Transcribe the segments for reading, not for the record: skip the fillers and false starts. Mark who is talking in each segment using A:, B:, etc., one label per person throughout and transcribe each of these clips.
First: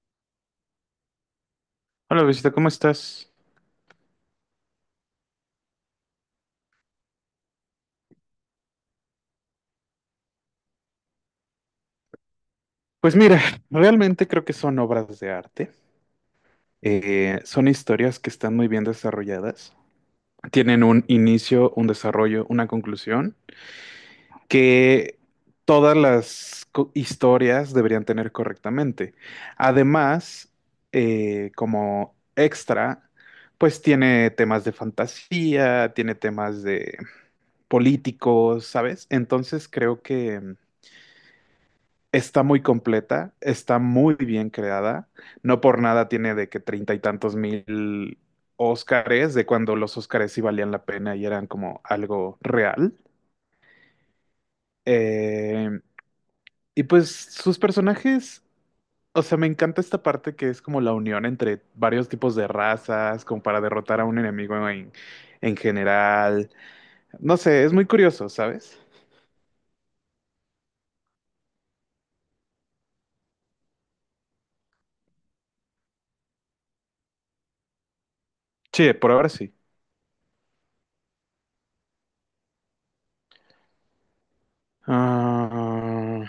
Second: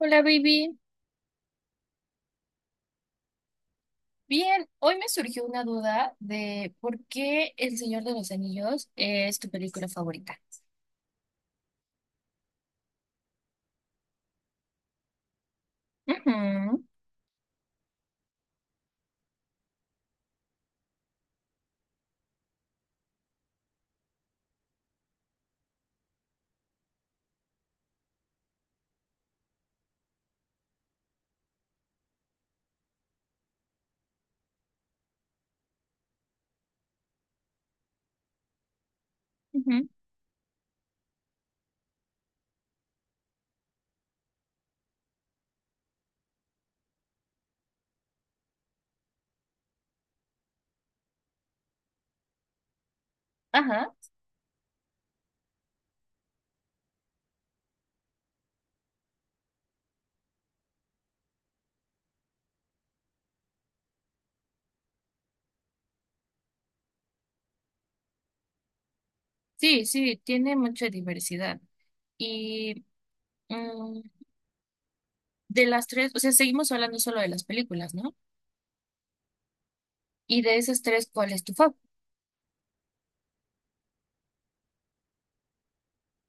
A: Hola, baby.
B: Hola, Luisito, ¿cómo estás?
A: Bien, hoy me surgió una duda de por qué El Señor de los Anillos es tu película favorita.
B: Pues mira, realmente creo que son obras de arte.
A: Ujú,
B: Son historias que están muy bien desarrolladas. Tienen un inicio, un desarrollo, una conclusión que todas las historias deberían tener correctamente. Además, como extra, pues tiene temas de fantasía, tiene temas de políticos, ¿sabes? Entonces
A: ujú.
B: creo que está muy completa, está muy bien creada. No por nada tiene de que treinta y tantos mil Óscares, de cuando los Óscares sí valían la pena y eran como algo real.
A: Ajá.
B: Eh, y pues sus personajes, o sea, me encanta esta parte que es como la unión entre varios tipos de razas, como para derrotar a un enemigo en general. No sé, es muy curioso, ¿sabes?
A: Sí, sí, tiene mucha diversidad. Y mm, de las tres, o sea, seguimos hablando solo de las películas, ¿no?
B: Sí, por ahora sí.
A: Y de esas tres, ¿cuál es tu fav?
B: Ah,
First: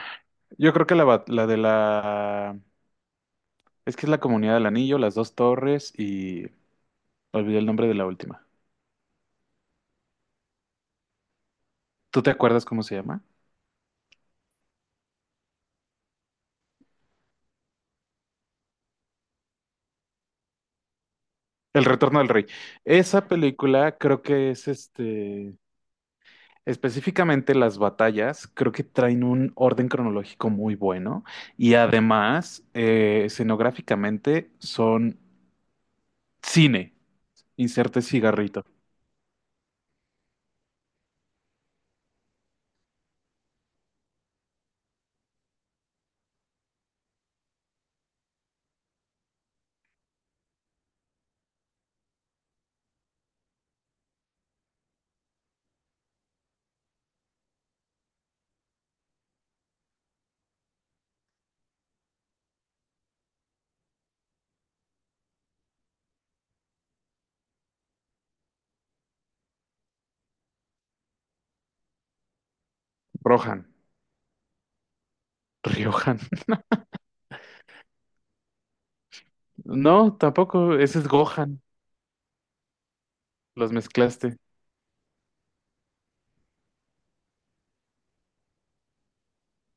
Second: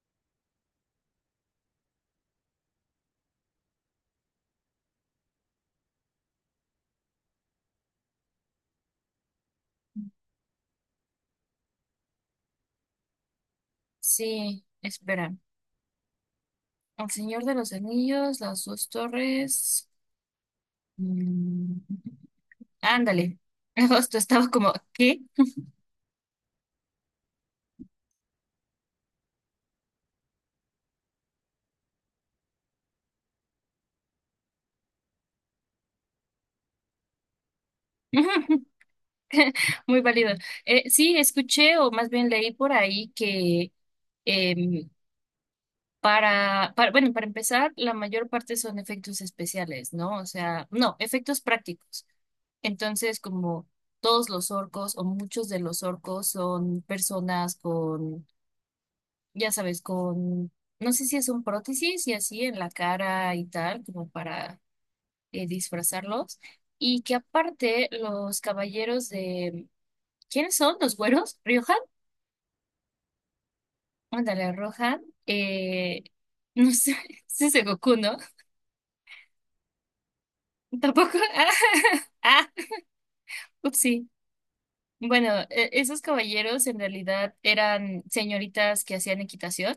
B: yo creo que la de la. Es que es la Comunidad del Anillo, Las Dos Torres y olvidé el nombre de la última. ¿Tú te acuerdas cómo se llama?
A: Sí, espera. El Señor de los Anillos, Las Dos Torres.
B: El
A: mm,
B: Retorno del Rey. Esa
A: ándale.
B: película
A: Justo
B: creo
A: estaba
B: que es
A: como, ¿qué?
B: específicamente las batallas, creo que traen un orden cronológico muy bueno y además escenográficamente son cine. Inserte cigarrito.
A: Muy válido. Sí, escuché o más bien leí por ahí que em, bueno, para empezar, la mayor parte son efectos especiales, ¿no? O sea, no, efectos prácticos. Entonces, como todos los orcos o muchos de los orcos son personas con, ya sabes, con, no sé si es un prótesis y así en la cara y tal, como para disfrazarlos. Y que aparte los caballeros de, ¿quiénes son? ¿Los güeros? ¿Rioja?
B: Rohan.
A: Ándale, roja. Eh,
B: Riohan.
A: no sé, ese es Goku, ¿no?
B: No, tampoco, ese es
A: Tampoco.
B: Gohan.
A: Ah, ah,
B: Los
A: upsí.
B: mezclaste.
A: Bueno, esos caballeros en realidad eran señoritas que hacían equitación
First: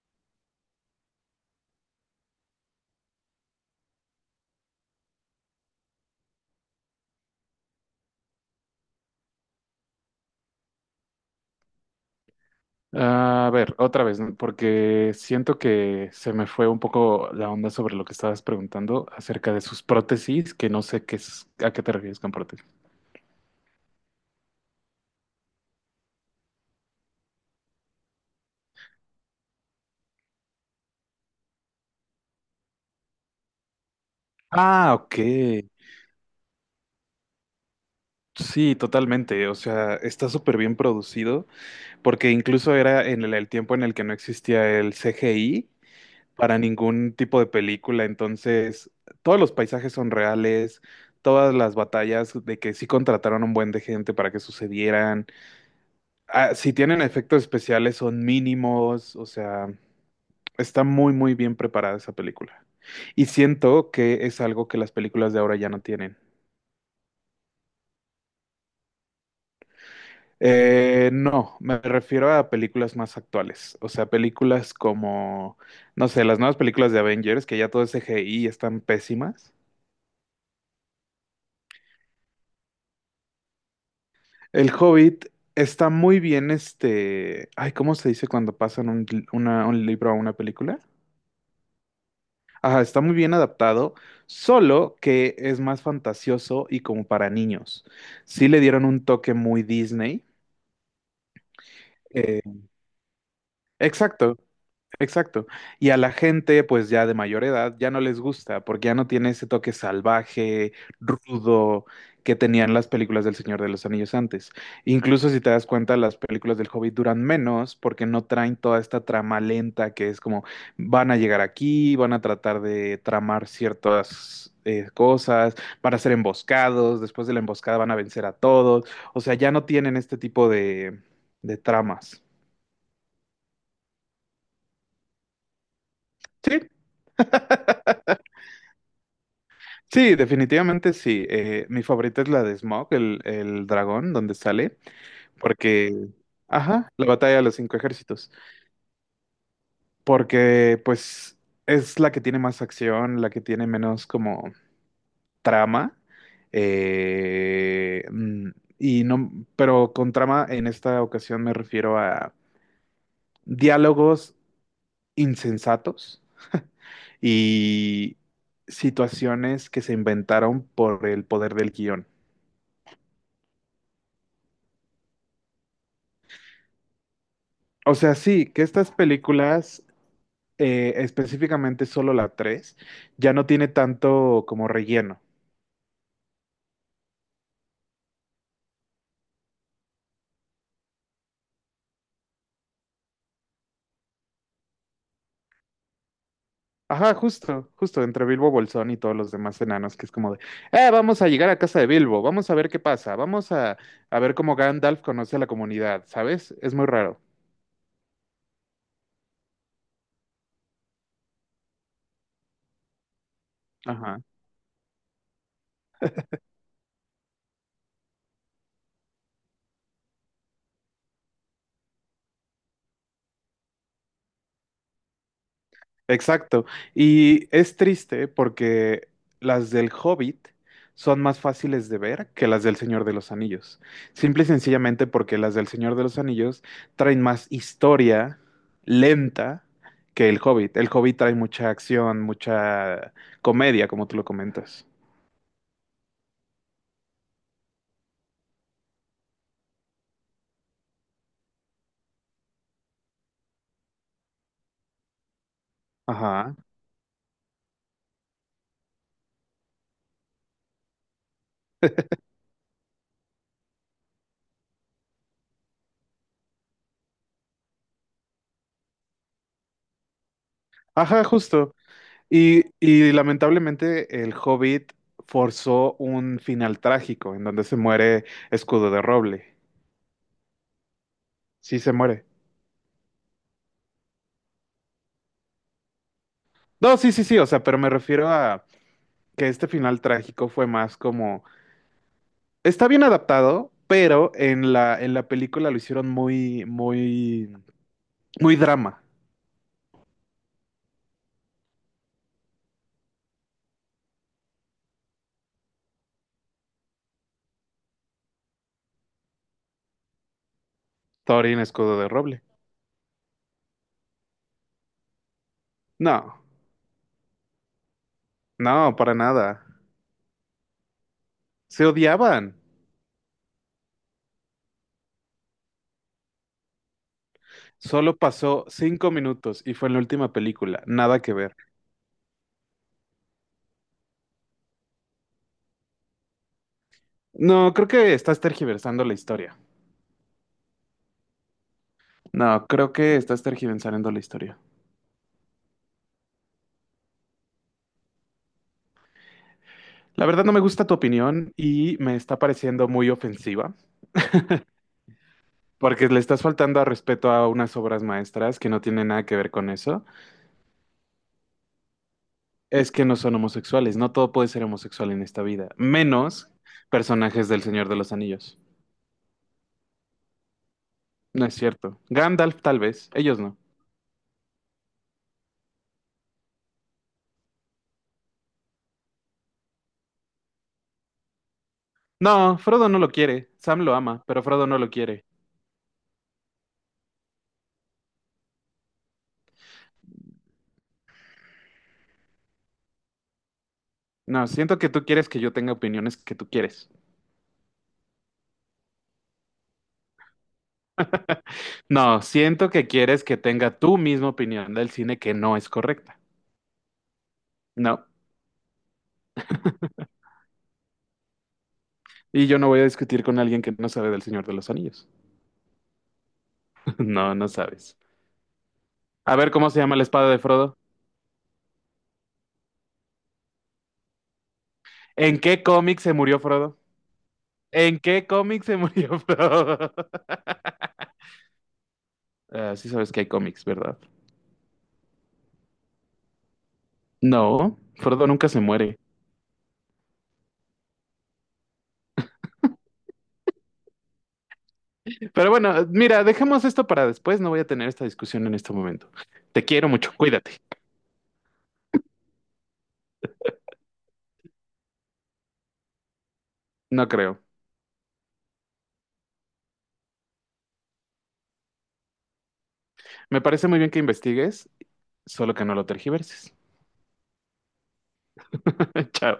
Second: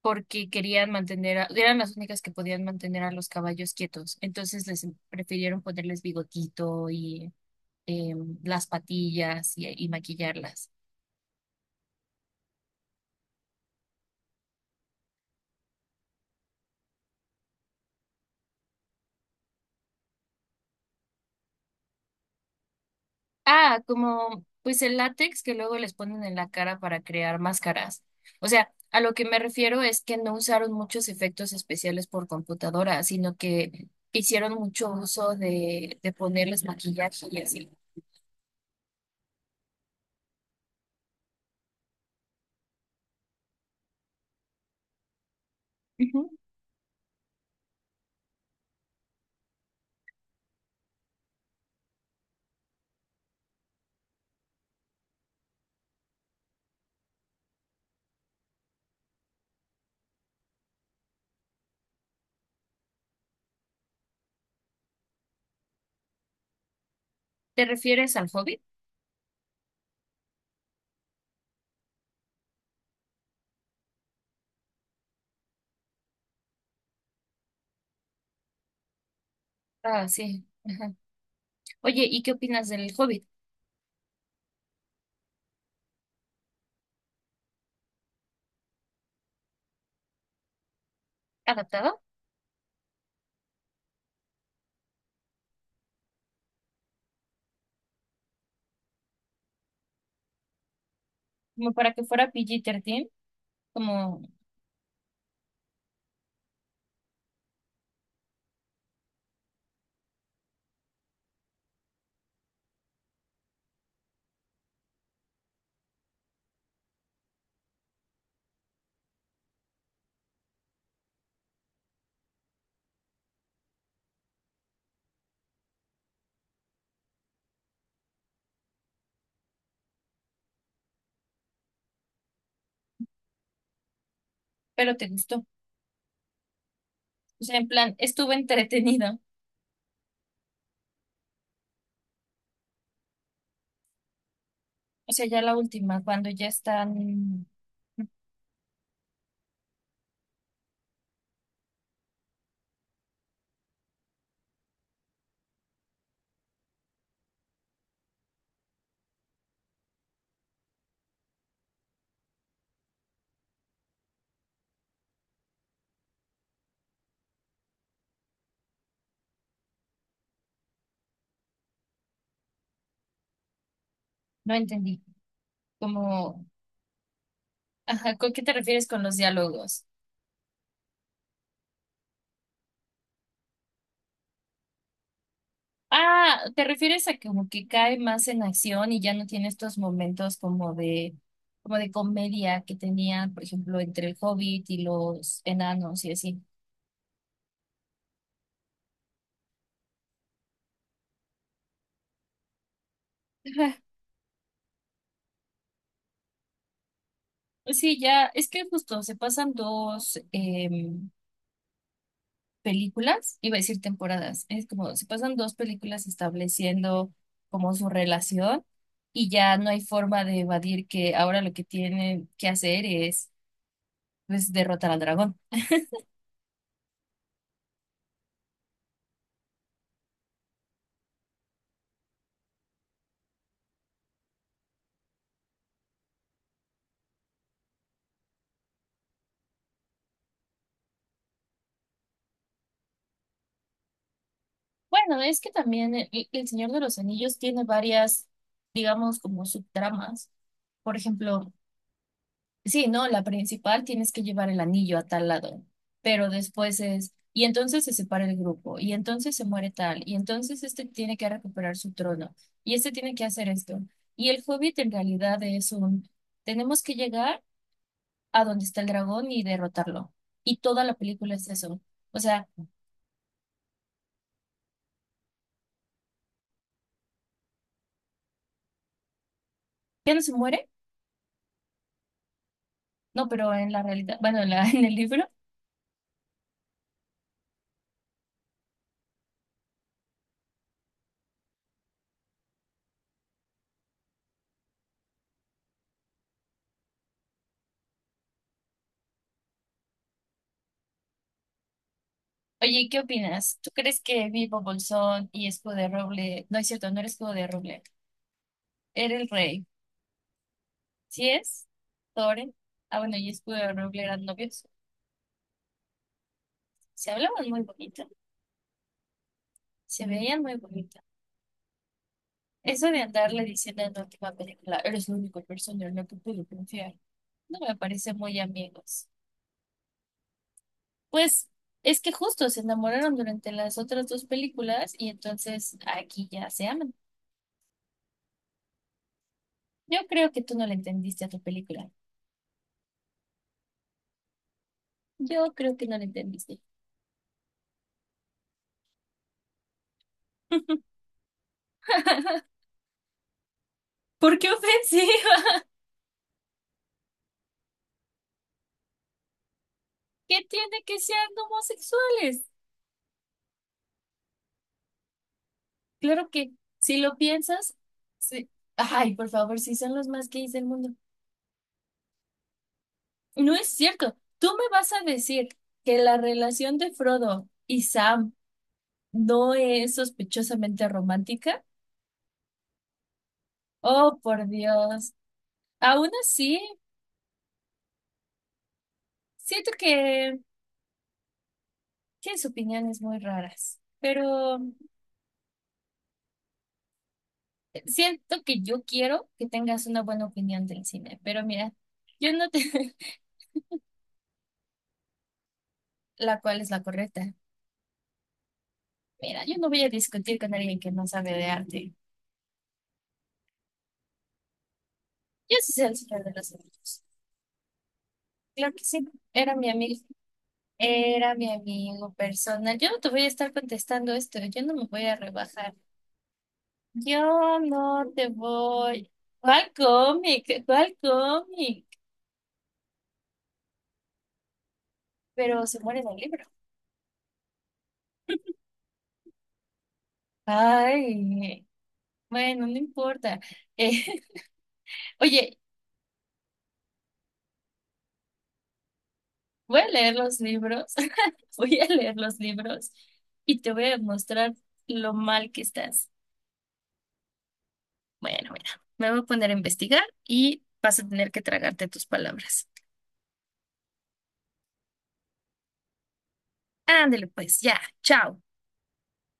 A: porque querían mantener, eran las únicas que podían mantener a los caballos quietos. Entonces les prefirieron ponerles bigotito y las patillas y maquillarlas.
B: A ver, otra vez, porque siento que se me fue un poco la onda sobre lo que estabas preguntando acerca de sus prótesis, que no sé qué es, a qué te refieres con prótesis.
A: Ah, como pues el látex que luego les ponen en la cara para crear máscaras. O sea, a lo que me refiero es que no usaron muchos efectos especiales por computadora, sino que hicieron mucho
B: Ah, ok.
A: uso de ponerles maquillaje y así.
B: Sí, totalmente. O sea, está súper bien producido, porque incluso era en el tiempo en el que no existía el CGI
A: Ujú.
B: para ningún tipo de película. Entonces, todos los paisajes son reales, todas las batallas de que sí contrataron un buen de gente para que sucedieran. Ah, si tienen efectos especiales son mínimos, o sea, está muy bien preparada esa película. Y siento que es algo que las películas de ahora ya no tienen.
A: ¿Te refieres al Hobbit?
B: No, me refiero a películas más actuales, o sea, películas como, no sé, las nuevas películas de Avengers, que ya todo es CGI y están pésimas.
A: Ah, sí. Ajá. Oye, ¿y qué opinas del Hobbit?
B: El Hobbit está muy bien, ay, ¿cómo se dice cuando pasan un libro a una película?
A: ¿Adaptado?
B: Ajá, está muy bien adaptado, solo que es más fantasioso y como para niños. Sí le dieron un toque muy Disney.
A: Como para que fuera
B: Eh,
A: PG-13, como,
B: exacto. Exacto. Y a la gente, pues ya de mayor edad, ya no les gusta, porque ya no tiene ese toque salvaje, rudo, que tenían las películas del Señor de los Anillos antes. Incluso si te das cuenta, las películas del Hobbit duran menos porque no traen toda esta trama lenta que es como van a llegar aquí, van a tratar de tramar ciertas cosas, van a ser emboscados, después de la emboscada van a vencer a todos. O sea, ya no tienen este tipo de tramas.
A: pero te gustó.
B: Sí,
A: O sea, en plan, estuvo entretenido.
B: sí, definitivamente sí. Mi favorita es la de Smaug, el dragón, donde sale,
A: O sea, ya la última,
B: porque,
A: cuando ya
B: ajá, la batalla de
A: están,
B: los cinco ejércitos, porque pues es la que tiene más acción, la que tiene menos como trama, eh, mm, y no, pero con trama en esta ocasión me refiero a diálogos insensatos y situaciones que se inventaron por el poder del guión.
A: no entendí. Como,
B: O sea,
A: ajá, ¿con qué
B: sí,
A: te
B: que
A: refieres
B: estas
A: con los
B: películas,
A: diálogos?
B: específicamente solo la 3 ya no tiene tanto como relleno.
A: Ah, ¿te refieres a como que cae más en acción y ya no tiene estos momentos como de comedia que tenía, por ejemplo, entre el Hobbit y los enanos y así?
B: Ajá, justo, justo, entre Bilbo Bolsón y todos los demás enanos, que es como de, vamos a llegar a casa de Bilbo, vamos a ver qué pasa, vamos
A: Ajá.
B: a ver cómo Gandalf conoce a la comunidad, ¿sabes? Es muy raro.
A: Sí, ya, es que justo se pasan dos películas, iba a decir
B: Ajá.
A: temporadas, es como se pasan dos películas estableciendo como su relación y ya no hay forma de evadir que ahora lo que tienen que hacer es pues derrotar al dragón.
B: Exacto. Y es triste porque las del Hobbit son más fáciles de ver que las del Señor de los Anillos. Simple y sencillamente porque las del Señor de los Anillos traen más historia lenta que el Hobbit. El Hobbit trae mucha acción, mucha comedia, como tú lo comentas.
A: Bueno, es que también el Señor de los Anillos tiene varias, digamos, como subtramas. Por ejemplo, sí, ¿no? La principal tienes que llevar el anillo a tal lado, pero
B: Ajá.
A: después es, y entonces se separa el grupo, y entonces se muere tal, y entonces este tiene que recuperar su trono, y este tiene que hacer esto. Y el Hobbit en realidad es un, tenemos que llegar a donde está el dragón y derrotarlo. Y toda la
B: Ajá,
A: película es
B: justo.
A: eso. O sea,
B: Y lamentablemente el Hobbit forzó un final trágico en donde se muere Escudo de Roble.
A: ya no se muere.
B: Sí se muere.
A: No, pero en la realidad, bueno, en la, en el libro.
B: No, sí, sí, sí, o sea, pero me refiero a que este final trágico fue más como, está bien adaptado, pero en en la película lo hicieron muy drama.
A: Oye, ¿y ¿qué opinas? ¿Tú crees que Bilbo Bolsón y Escudo de Roble, no es cierto, no era Escudo de Roble, era el rey? ¿Sí
B: Thorin
A: es?
B: Escudo de Roble.
A: ¿Thorin? Ah, bueno, y Escudo de Roble eran novios.
B: No,
A: Se hablaban muy bonito,
B: no, para nada.
A: se veían muy bonito.
B: Se odiaban.
A: Eso de andarle diciendo en la última película, eres la única persona en la que puedo confiar, no me parece
B: Solo
A: muy
B: pasó
A: amigos.
B: cinco minutos y fue en la última película. Nada que
A: Pues
B: ver.
A: es que justo se enamoraron durante las otras dos películas y entonces aquí ya se aman.
B: No, creo que estás tergiversando la historia.
A: Yo creo que tú no le entendiste a tu película.
B: No, creo que estás tergiversando la historia.
A: Yo creo que no le entendiste.
B: La verdad no me gusta tu opinión y me está pareciendo muy ofensiva.
A: ¿Por qué ofensiva?
B: Porque le estás faltando a respeto a unas obras maestras que no tienen nada que ver con eso,
A: ¿Qué tiene que sean homosexuales?
B: es que no son homosexuales. No todo puede ser homosexual en esta vida,
A: Claro
B: menos
A: que si lo
B: personajes del
A: piensas,
B: Señor de los
A: sí.
B: Anillos.
A: Ay, por favor, si son los más gays del mundo.
B: No es cierto. Gandalf tal vez, ellos
A: No
B: no.
A: es cierto. Tú me vas a decir que la relación de Frodo y Sam no es sospechosamente romántica.
B: No, Frodo no lo quiere. Sam lo
A: Oh,
B: ama, pero
A: por
B: Frodo no lo
A: Dios.
B: quiere.
A: Aún así, siento que tienes opiniones muy raras,
B: No,
A: pero
B: siento que tú quieres que yo tenga opiniones que tú quieres.
A: siento que yo quiero que tengas una buena opinión del cine, pero mira,
B: No,
A: yo no te...
B: siento que quieres que tenga tu misma opinión del cine que no es correcta.
A: la cual es la correcta.
B: No.
A: Mira, yo no voy a discutir con alguien que no sabe de arte.
B: Y yo no voy a discutir con alguien que no sabe del Señor de los Anillos.
A: Yo sí sé el Señor de los Anillos.
B: No, no sabes.
A: Claro que sí,
B: A ver
A: era mi
B: cómo se llama
A: amigo,
B: la espada de Frodo.
A: era mi amigo personal. Yo no te voy a estar contestando esto, yo no me voy a
B: ¿En qué
A: rebajar.
B: cómic se murió Frodo?
A: Yo
B: ¿En
A: no
B: qué
A: te
B: cómic se
A: voy.
B: murió
A: ¿Cuál
B: Frodo?
A: cómic? ¿Cuál cómic?
B: Ah, sí sabes que hay cómics, ¿verdad?
A: Pero se muere en el libro.
B: No, Frodo nunca se muere.
A: Ay, bueno, no importa. Eh,
B: Pero
A: Oye,
B: bueno, mira, dejemos esto para después. No voy a tener esta discusión en este momento. Te
A: voy a
B: quiero mucho,
A: leer los
B: cuídate.
A: libros, voy a leer los libros y te voy a mostrar lo mal que estás.
B: No creo.
A: Bueno, mira, me voy a poner a investigar y vas a tener que tragarte tus palabras.
B: Me parece muy bien que investigues, solo que no lo tergiverses.
A: Ándale pues, ya, chao.
B: Chao.